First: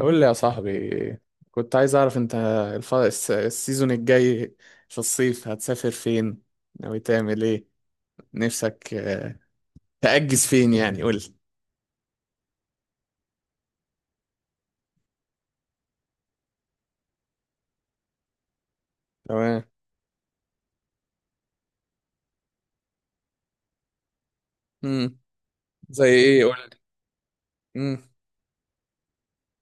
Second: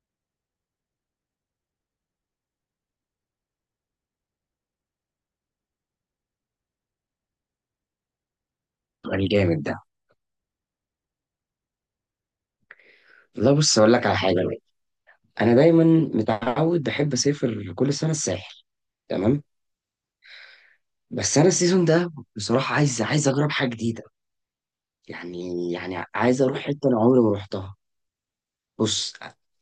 قول لي يا صاحبي. كنت عايز اعرف انت السيزون الجاي في الصيف هتسافر فين، ناوي تعمل ايه، نفسك الجامد ده. تأجز فين يعني، قول لي. والله بص اقول لك على حاجه بقى. انا دايما متعود بحب اسافر كل سنه الساحل. تمام. تمام. بس انا السيزون ده بصراحه عايز اجرب حاجه جديده. امم يعني زي يعني عايز ايه؟ قول اروح لي. حته انا عمري ما رحتها. امم بص،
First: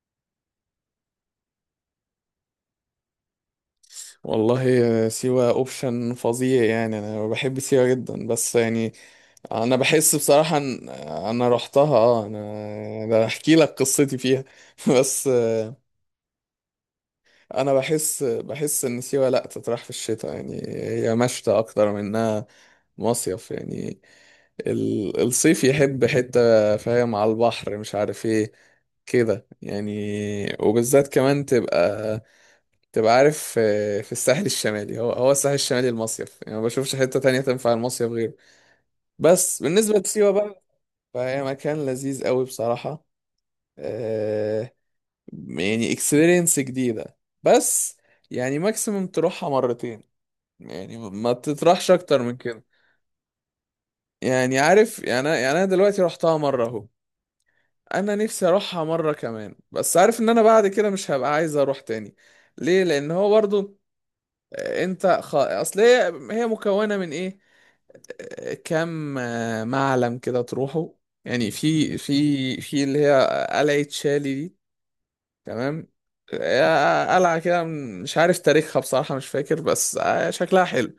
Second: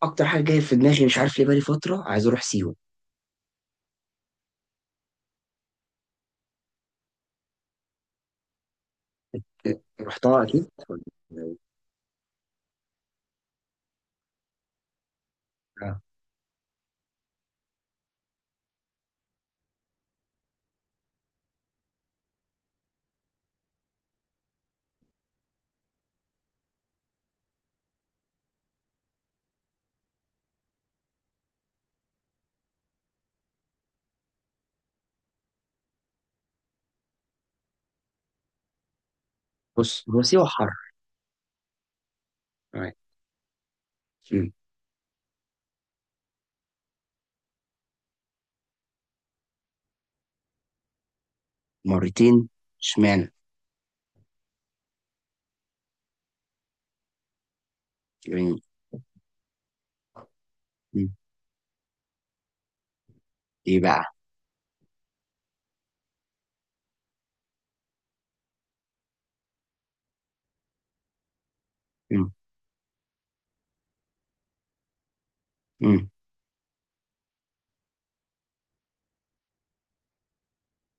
اكتر حاجه جايه في دماغي مش عارف ليه بقالي فتره عايز اروح سيوه. والله، سيوة اوبشن فظيع يعني. انا بحب سيوة جدا، بس يعني انا بحس رحتها بصراحة اكيد. ان انا رحتها. اه انا ده احكي لك قصتي فيها بس آه. انا بحس ان سيوة لا تطرح في الشتاء، يعني هي مشتى اكتر من انها مصيف يعني. الصيف يحب حتة، فاهم، على البحر، مش عارف ايه كده يعني. وبالذات كمان تبقى عارف، في الساحل الشمالي، هو الساحل الشمالي المصيف يعني، ما بشوفش حتة تانية تنفع المصيف غيره. بس بالنسبة بص هو لسيوة سيوه بقى، حر. فهي مكان لذيذ قوي تمام. بصراحة. مم. آه، يعني اكسبيرينس جديدة، بس يعني ماكسيموم تروحها مرتين، يعني ما تطرحش اكتر من مرتين، كده. اشمعنى؟ يعني عارف، يعني انا، يعني انا دلوقتي رحتها مرة اهو، انا نفسي جميل. اروحها مرة كمان، بس عارف ان انا بعد كده مش مم. هبقى عايز اروح تاني. ليه؟ لان هو برضو، ايه بقى؟ انت اصل هي مكونة من ايه؟ كم معلم كده تروحه، يعني في، مم. في اللي هي قلعة شالي دي. تمام. مم. قلعة كده، مش عارف تاريخها بصراحة، مش فاكر، بس شكلها حلو.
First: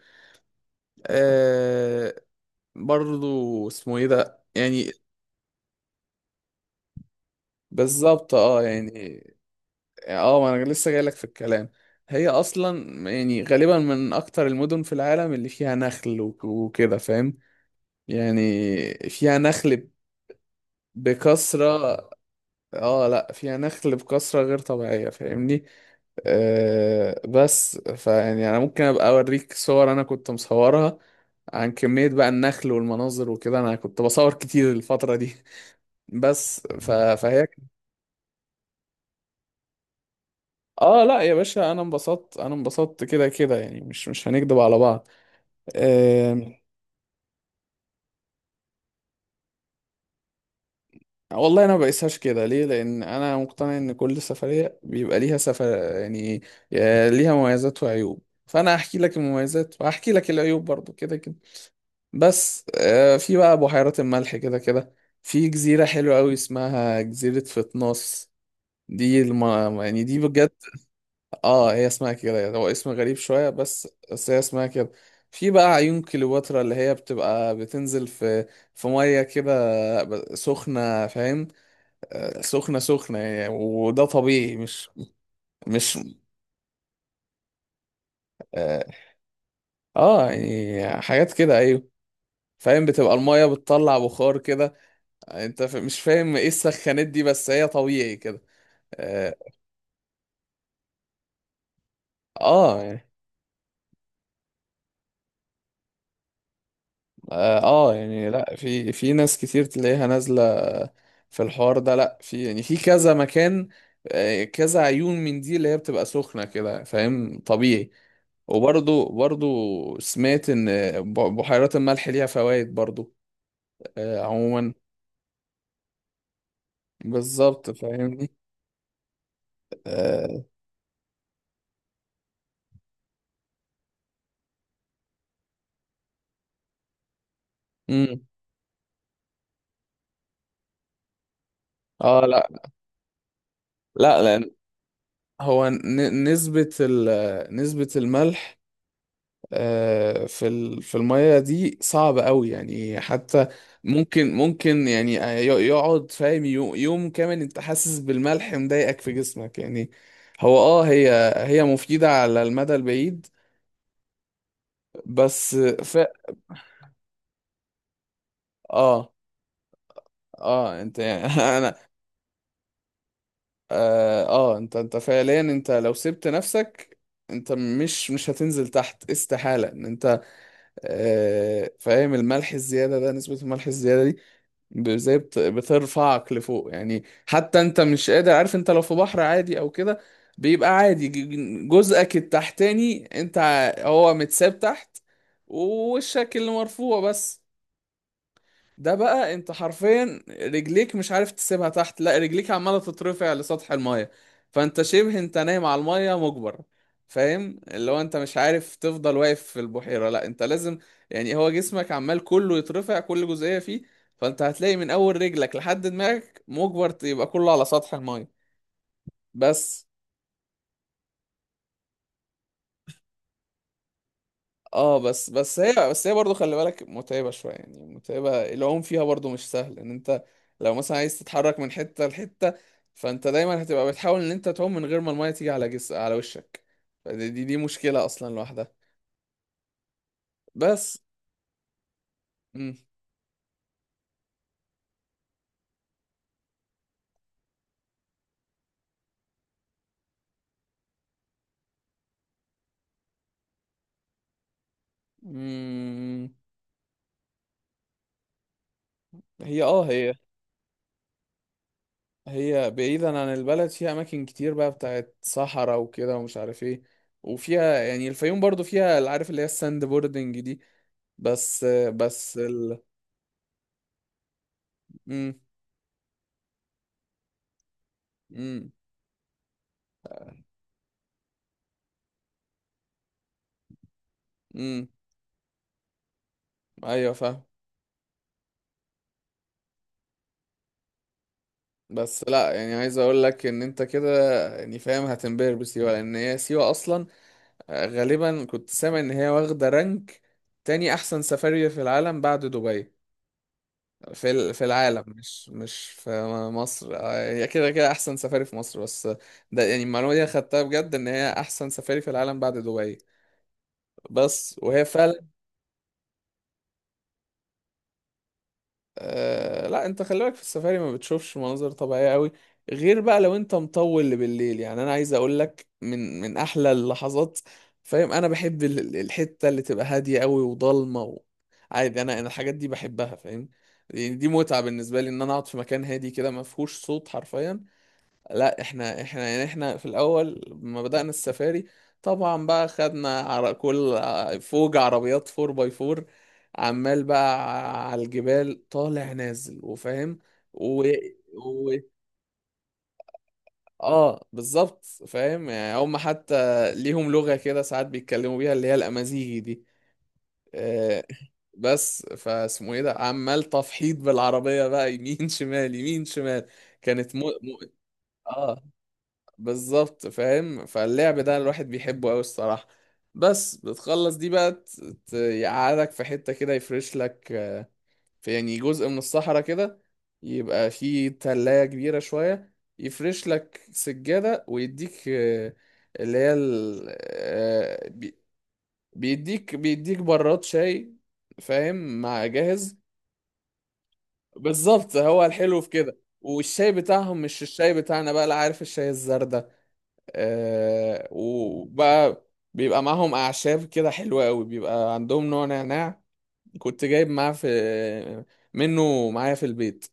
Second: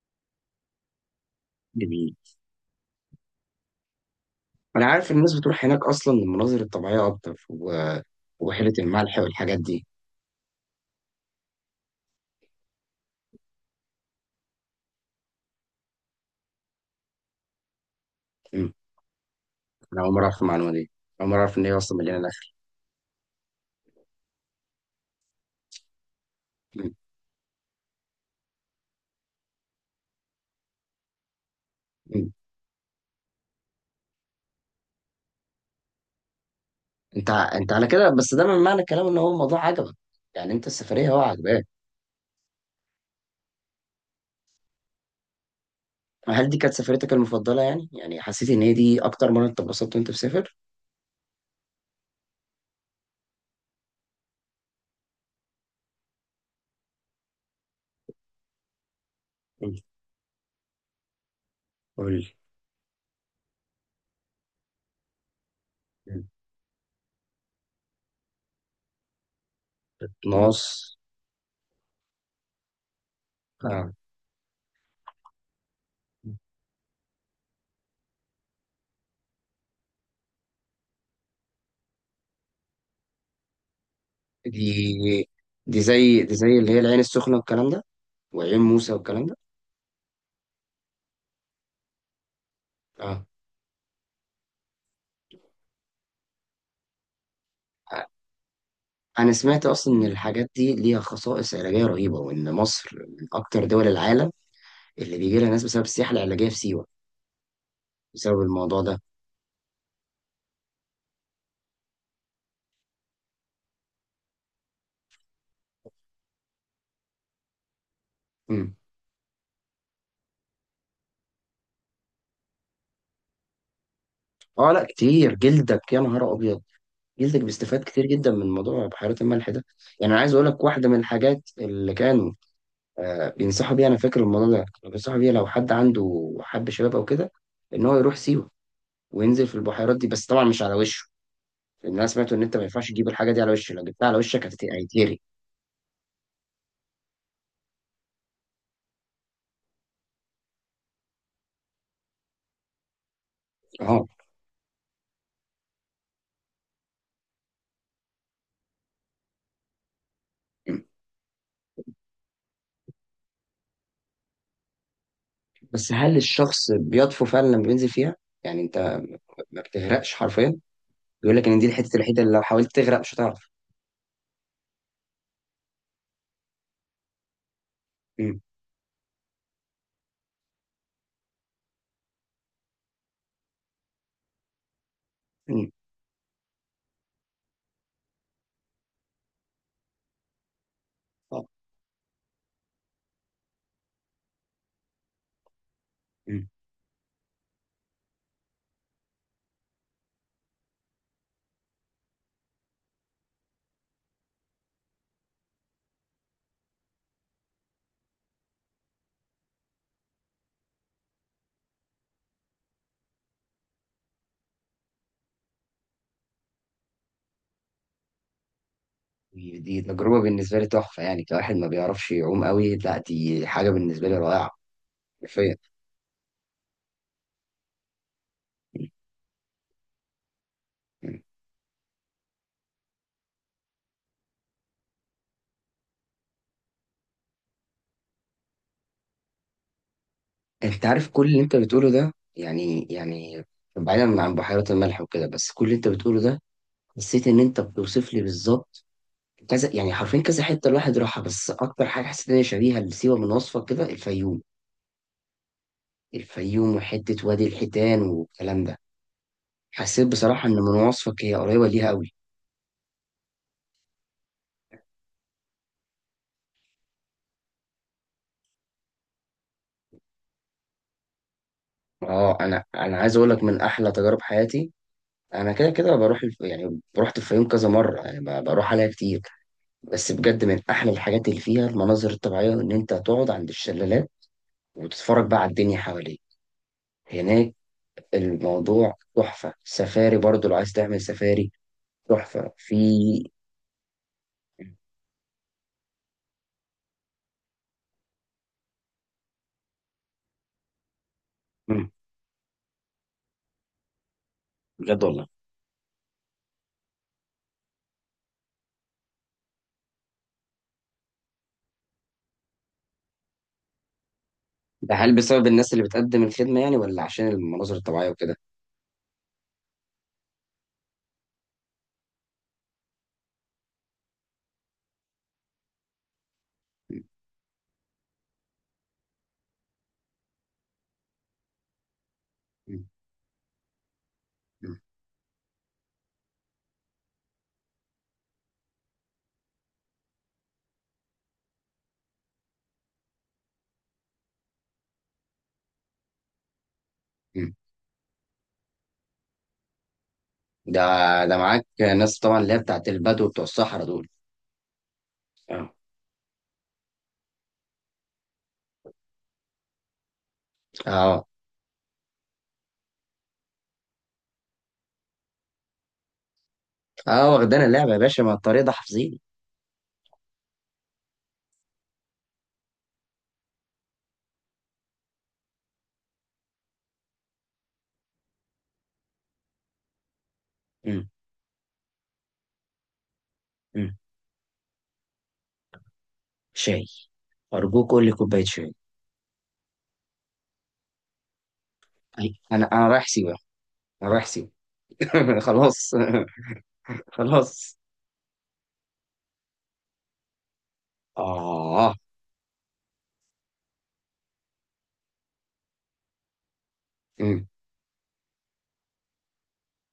آه، جميل. برضو اسمه ايه ده انا يعني. عارف الناس بتروح هناك اصلا للمناظر الطبيعيه اكتر بالظبط اه وبحيره الملح يعني. والحاجات دي. اه ما انا لسه جايلك في الكلام. هي اصلا يعني غالبا من اكتر المدن في العالم اللي فيها نخل، وكده فاهم مم. يعني، فيها نخل انا اول مره اعرف المعلومه دي. اول مره اعرف ان هي اصلا بكثرة. مليانه نخل. اه لا فيها نخل بكثرة غير طبيعية، فاهمني. مم. بس فيعني انا ممكن ابقى اوريك صور انا كنت مصورها عن كمية بقى مم. النخل والمناظر وكده، انا كنت بصور كتير الفترة دي فهي، انت على كده، بس ده من معنى الكلام ان هو الموضوع عجبك. يعني انت اه السفريه هو لا يا عجباك؟ باشا انا انبسطت، انا انبسطت كده كده، يعني مش، مش هنكدب على بعض. هل دي آه... كانت سفريتك المفضله، يعني حسيت ان هي دي اكتر مره انت اتبسطت وانت مسافر؟ والله انا ما بقيسهاش كده. ليه؟ لان انا مقتنع ان كل سفرية بيبقى ليها سفر يعني، ليها مميزات وعيوب، فانا هحكي لك المميزات مم. وهحكي لك العيوب برضو كده كده. قول لي. بس في بقى بحيرات الملح كده كده، في جزيرة حلوة مم. قوي اسمها جزيرة فتناس. دي الم... يعني دي بجد، نص. اه هي اسمها كده يعني، هو اسم غريب شوية، بس آه. بس هي اسمها كده. في بقى عيون كليوباترا، اللي هي بتبقى بتنزل في، في مية كده، سخنة، فاهم؟ سخنة يعني، وده طبيعي، مش دي دي مش زي دي زي اللي هي العين السخنه والكلام ده، وعيون اه موسى والكلام ده. يعني حاجات كده، ايوه فاهم، بتبقى اه، المية بتطلع بخار كده. انت مش فاهم ايه السخانات دي، بس هي طبيعي كده. انا اه سمعت اصلا ان الحاجات دي ليها خصائص علاجيه رهيبه، وان مصر يعني من اكتر دول العالم اللي بيجي لها ناس بسبب السياحه العلاجيه في سيوه. اه يعني بسبب لا الموضوع في، ده. في ناس كتير تلاقيها نازلة في الحوار ده، لا في يعني في كذا مكان، كذا عيون من دي اللي هي بتبقى سخنة كده، فاهم، طبيعي. امم وبرضو سمعت ان بحيرات الملح ليها فوائد برضو. اه عموما لا، كتير. جلدك يا نهار ابيض. جلدك بالظبط بيستفاد كتير فاهمني. جدا من موضوع بحيرات الملح ده. يعني انا عايز اه. اقول لك واحده من الحاجات اللي كانوا بينصحوا بيها. انا فاكر الموضوع ده، كانوا بينصحوا بيها لو حد عنده حب شباب او كده، ان هو يروح مم. سيوه وينزل في البحيرات دي، بس طبعا مش على وشه. لان انا سمعت ان لا، انت ما ينفعش تجيب الحاجه دي على وشه، لو جبتها على لا وشك لان هيتهري. هو نسبة نسبة الملح في في المية دي صعب قوي يعني حتى. اه ممكن يعني يقعد فاهم يوم كامل انت حاسس بالملح مضايقك في جسمك يعني. هو اه هي مفيدة على المدى البعيد، بس بس، ف... هل الشخص بيطفو فعلا لما بينزل فيها؟ يعني انت اه ما بتغرقش حرفيا. اه انت يعني بيقول لك ان دي انا الحته الوحيده اللي لو حاولت تغرق مش هتعرف. اه، انت، انت فعليا انت لو سبت نفسك انت مش مم. هتنزل تحت، استحالة ان انت، فاهم، الملح الزيادة ده، نسبة الملح الزيادة دي زي مم. بترفعك لفوق يعني، حتى انت مش قادر، عارف، انت لو في بحر عادي او كده بيبقى عادي آه. جزءك التحتاني انت هو متساب تحت ووشك مم. اللي مرفوع بس. ده بقى انت حرفيا رجليك مش عارف تسيبها تحت، لا رجليك عماله تترفع لسطح المايه. فانت شبه انت نايم على المايه مجبر، فاهم، اللي هو انت مش عارف تفضل واقف في البحيره، لا انت لازم يعني، هو جسمك عمال كله يترفع كل جزئيه فيه. فانت هتلاقي من اول رجلك لحد دماغك مجبر يبقى كله على سطح المايه. دي بس تجربه بالنسبه لي تحفه. يعني كواحد ما بيعرفش يعوم قوي، لا دي حاجه بالنسبه لي رائعه. اه، بس حرفيا. بس هي بس هي برضه خلي بالك متعبة شوية، يعني متعبة، العوم مم. فيها برضه مش سهل ان انت لو مثلا عايز مم. تتحرك من حتة لحتة. فانت دايما هتبقى بتحاول ان انت تعوم من غير ما المية تيجي على على وشك. فدي دي, دي مشكلة اصلا لوحدها. انت بس. عارف كل اللي انت بتقوله ده، مم. يعني بعيدا عن بحيرات الملح وكده، بس كل اللي انت بتقوله ده حسيت ان انت بتوصف لي بالظبط كذا، يعني حرفيا كذا حته الواحد راحها. بس اكتر حاجه حسيت ان هي شبيهه لسيوه من وصفك كده، الفيوم مم. الفيوم وحتة وادي الحيتان والكلام ده، هي اه حسيت هي، بصراحة إن من وصفك هي قريبة ليها أوي. هي بعيدا عن البلد فيها اماكن كتير بقى بتاعت صحراء وكده ومش عارف ايه. وفيها يعني الفيوم برضه فيها اللي عارف اللي هي الساند بوردنج دي. بس بس اه أنا ال... أنا عايز أقول لك من أحلى تجارب حياتي. مم. أنا كده كده بروح يعني رحت الفيوم كذا مرة، يعني مم. بروح عليها كتير. بس بجد من أحلى الحاجات اللي فيها المناظر الطبيعية إن أنت تقعد عند الشلالات امم وتتفرج بقى على الدنيا حواليك ايوه فاهم. هناك. الموضوع تحفة. سفاري برضو لو عايز تعمل سفاري، بس تحفة لا يعني في... عايز اقول لك ان انت كده يعني فاهم هتنبهر بسيوه، لان هي سيوه اصلا غالبا كنت سامع ان هي واخده رانك تاني احسن سفاري في مم، العالم بعد دبي، في في العالم، بجد والله. مش مش في مصر. هي كده كده احسن سفاري في مصر، بس ده يعني المعلومه دي أنا خدتها بجد ان هي احسن سفاري في العالم بعد دبي. بس وهي ده هل فعلا، بسبب الناس اللي بتقدم الخدمة يعني، ولا عشان المناظر الطبيعية وكده؟ لا انت خلي بالك في السفاري ما بتشوفش مناظر طبيعية قوي، غير بقى لو انت مطول بالليل. يعني انا عايز اقول لك من، من احلى اللحظات، فاهم، انا بحب الحتة اللي تبقى هادية قوي وضلمة و... عادي، انا انا الحاجات دي مم. بحبها فاهم، يعني دي متعة مم. بالنسبة لي ان انا اقعد في مكان هادي كده ما فيهوش صوت حرفيا. لا احنا يعني، احنا في الاول لما بدأنا السفاري، طبعا بقى خدنا على كل فوج عربيات 4 باي 4، عمال بقى مم. على الجبال طالع نازل وفاهم ده و... ده معاك و... ناس طبعا، اللي هي بتاعت البدو بتوع الصحراء دول. اه بالظبط فاهم، اه. يعني هم حتى ليهم لغة كده ساعات بيتكلموا بيها اللي هي الأمازيغي دي. آه اه، بس فاسمه ايه ده، عمال تفحيط بالعربية بقى يمين شمال يمين شمال. كانت م... م... اه واخدانا اللعبة يا باشا، ما الطريق آه. ده حافظين. بالظبط فاهم، فاللعب ده الواحد بيحبه قوي الصراحة. بس بتخلص دي بقى يقعدك في حتة كده، يفرش لك في يعني جزء من الصحراء كده، يبقى مم. فيه تلاية كبيرة شوية. يفرش لك مم. سجادة ويديك اللي هي شاي. أرجوك قول لي كوباية شاي. بيديك براد شاي فاهم، مع أي. أنا جاهز. أنا رايح سيوة. أنا رايح سيوة. بالظبط، هو الحلو في خلاص. كده. والشاي بتاعهم مش الشاي خلاص. بتاعنا بقى، لا، عارف الشاي الزردة، آه. وبقى بيبقى معاهم أعشاب كده حلوة أوي، بيبقى عندهم نوع نعناع كنت جايب معاه، في مم. منه معايا في البيت.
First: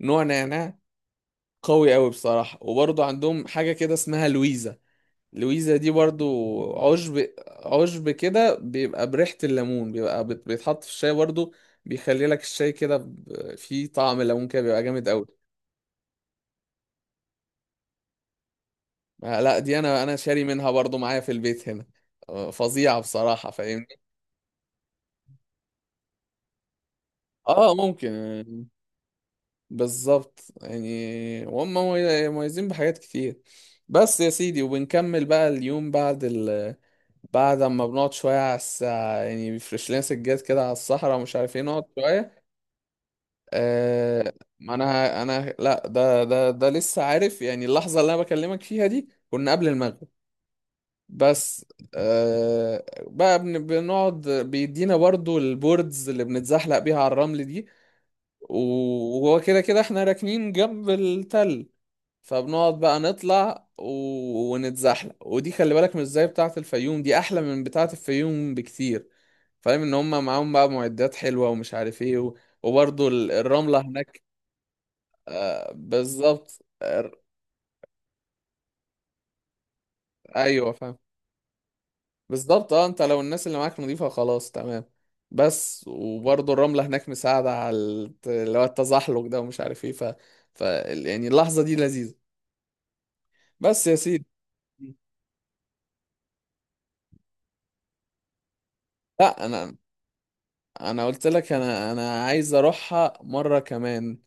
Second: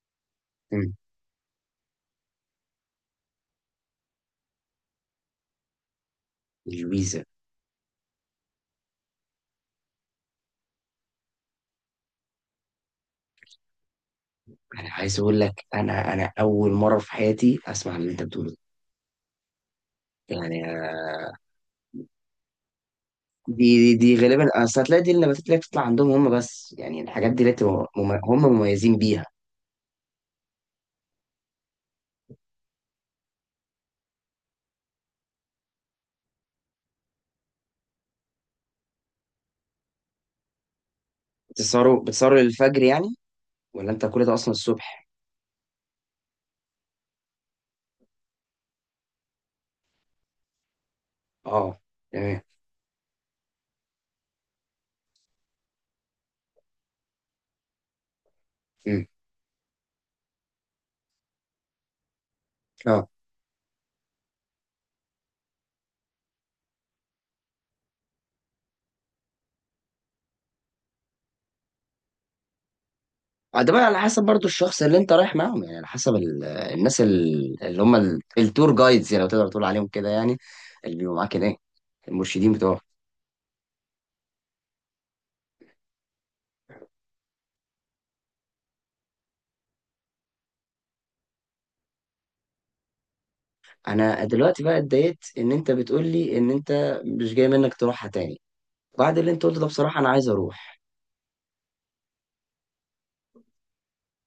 نوع نعناع مم. قوي أوي بصراحة. وبرضه عندهم حاجة كده اسمها لويزا. لويزا دي برضو الويزا. عشب، كده بيبقى بريحة الليمون، بيبقى بيتحط في الشاي برضو، بيخلي لك الشاي كده فيه طعم ليمون كده، بيبقى أنا جامد عايز أوي. أقول لك، أنا أول مرة في حياتي أسمع اللي أنت بتقوله ده. لا دي أنا، أنا شاري يعني منها برضو معايا آه، في البيت هنا. فظيعة بصراحة دي دي, فاهمني. دي غالبا أصل هتلاقي دي النباتات اللي هي بتطلع عندهم هم بس، يعني الحاجات دي اللي اه بتبقى ممكن هم يعني. مميزين بيها. بالظبط يعني، وهم مميزين بحاجات كتير. بس يا سيدي، وبنكمل بقى اليوم بعد ال، بعد اما بنقعد شوية على الساعة يعني، بيفرش لنا سجاد كده على الصحراء ومش عارف ايه، نقعد بتسهروا شوية. للفجر يعني؟ ولا انت كل آه ده اصلا ما الصبح؟ انا، انا لا ده لسه عارف يعني، اللحظة اللي انا بكلمك فيها دي كنا قبل المغرب. بس اه. تمام. بقى بنقعد بيدينا برضو البوردز اللي بنتزحلق بيها على الرمل دي، امم وهو كده كده احنا راكنين جنب التل. فبنقعد بقى اه. نطلع و... ونتزحلق. ودي خلي بالك مش زي بتاعة الفيوم، دي احلى من بتاعة الفيوم بكتير، فاهم، ان هم معاهم بقى معدات حلوة ومش عارف ايه و... وبرضو آه، ده الرملة بقى على هناك. حسب برضو الشخص اللي انت رايح معاهم، يعني على حسب بالظبط الناس اللي هم التور جايدز، يعني لو تقدر تقول عليهم كده يعني. ايوه اللي فاهم. بيبقوا معاك هناك، المرشدين بالظبط بتوعك. اه، انت لو الناس اللي معاك نضيفة خلاص تمام. بس وبرضو الرملة هناك مساعدة على اللي هو التزحلق ده ومش عارف ايه، ف... ف يعني اللحظة دي لذيذة. بس يا انا سيدي. دلوقتي بقى اتضايقت ان انت بتقول لي ان انت مش جاي منك تروحها تاني. بعد اللي انت لا قلته ده انا، بصراحة انا عايز اروح. قلت لك انا، عايز اروحها مره كمان،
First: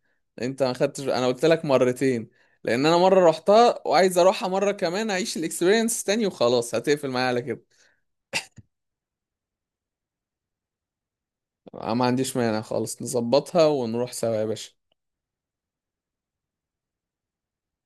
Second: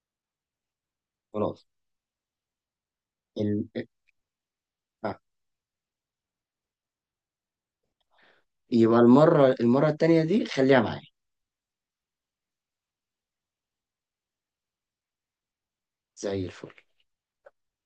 انت ما خدتش، انا قلت لك خلاص. مرتين، لان انا مره ال... رحتها وعايز اروحها مره كمان آه. اعيش الاكسبيرينس تاني وخلاص، هتقفل معايا على كده. يبقى المرة التانية دي خليها معايا. ما عنديش مانع خالص، نظبطها ونروح سوا يا باشا. زي الفل.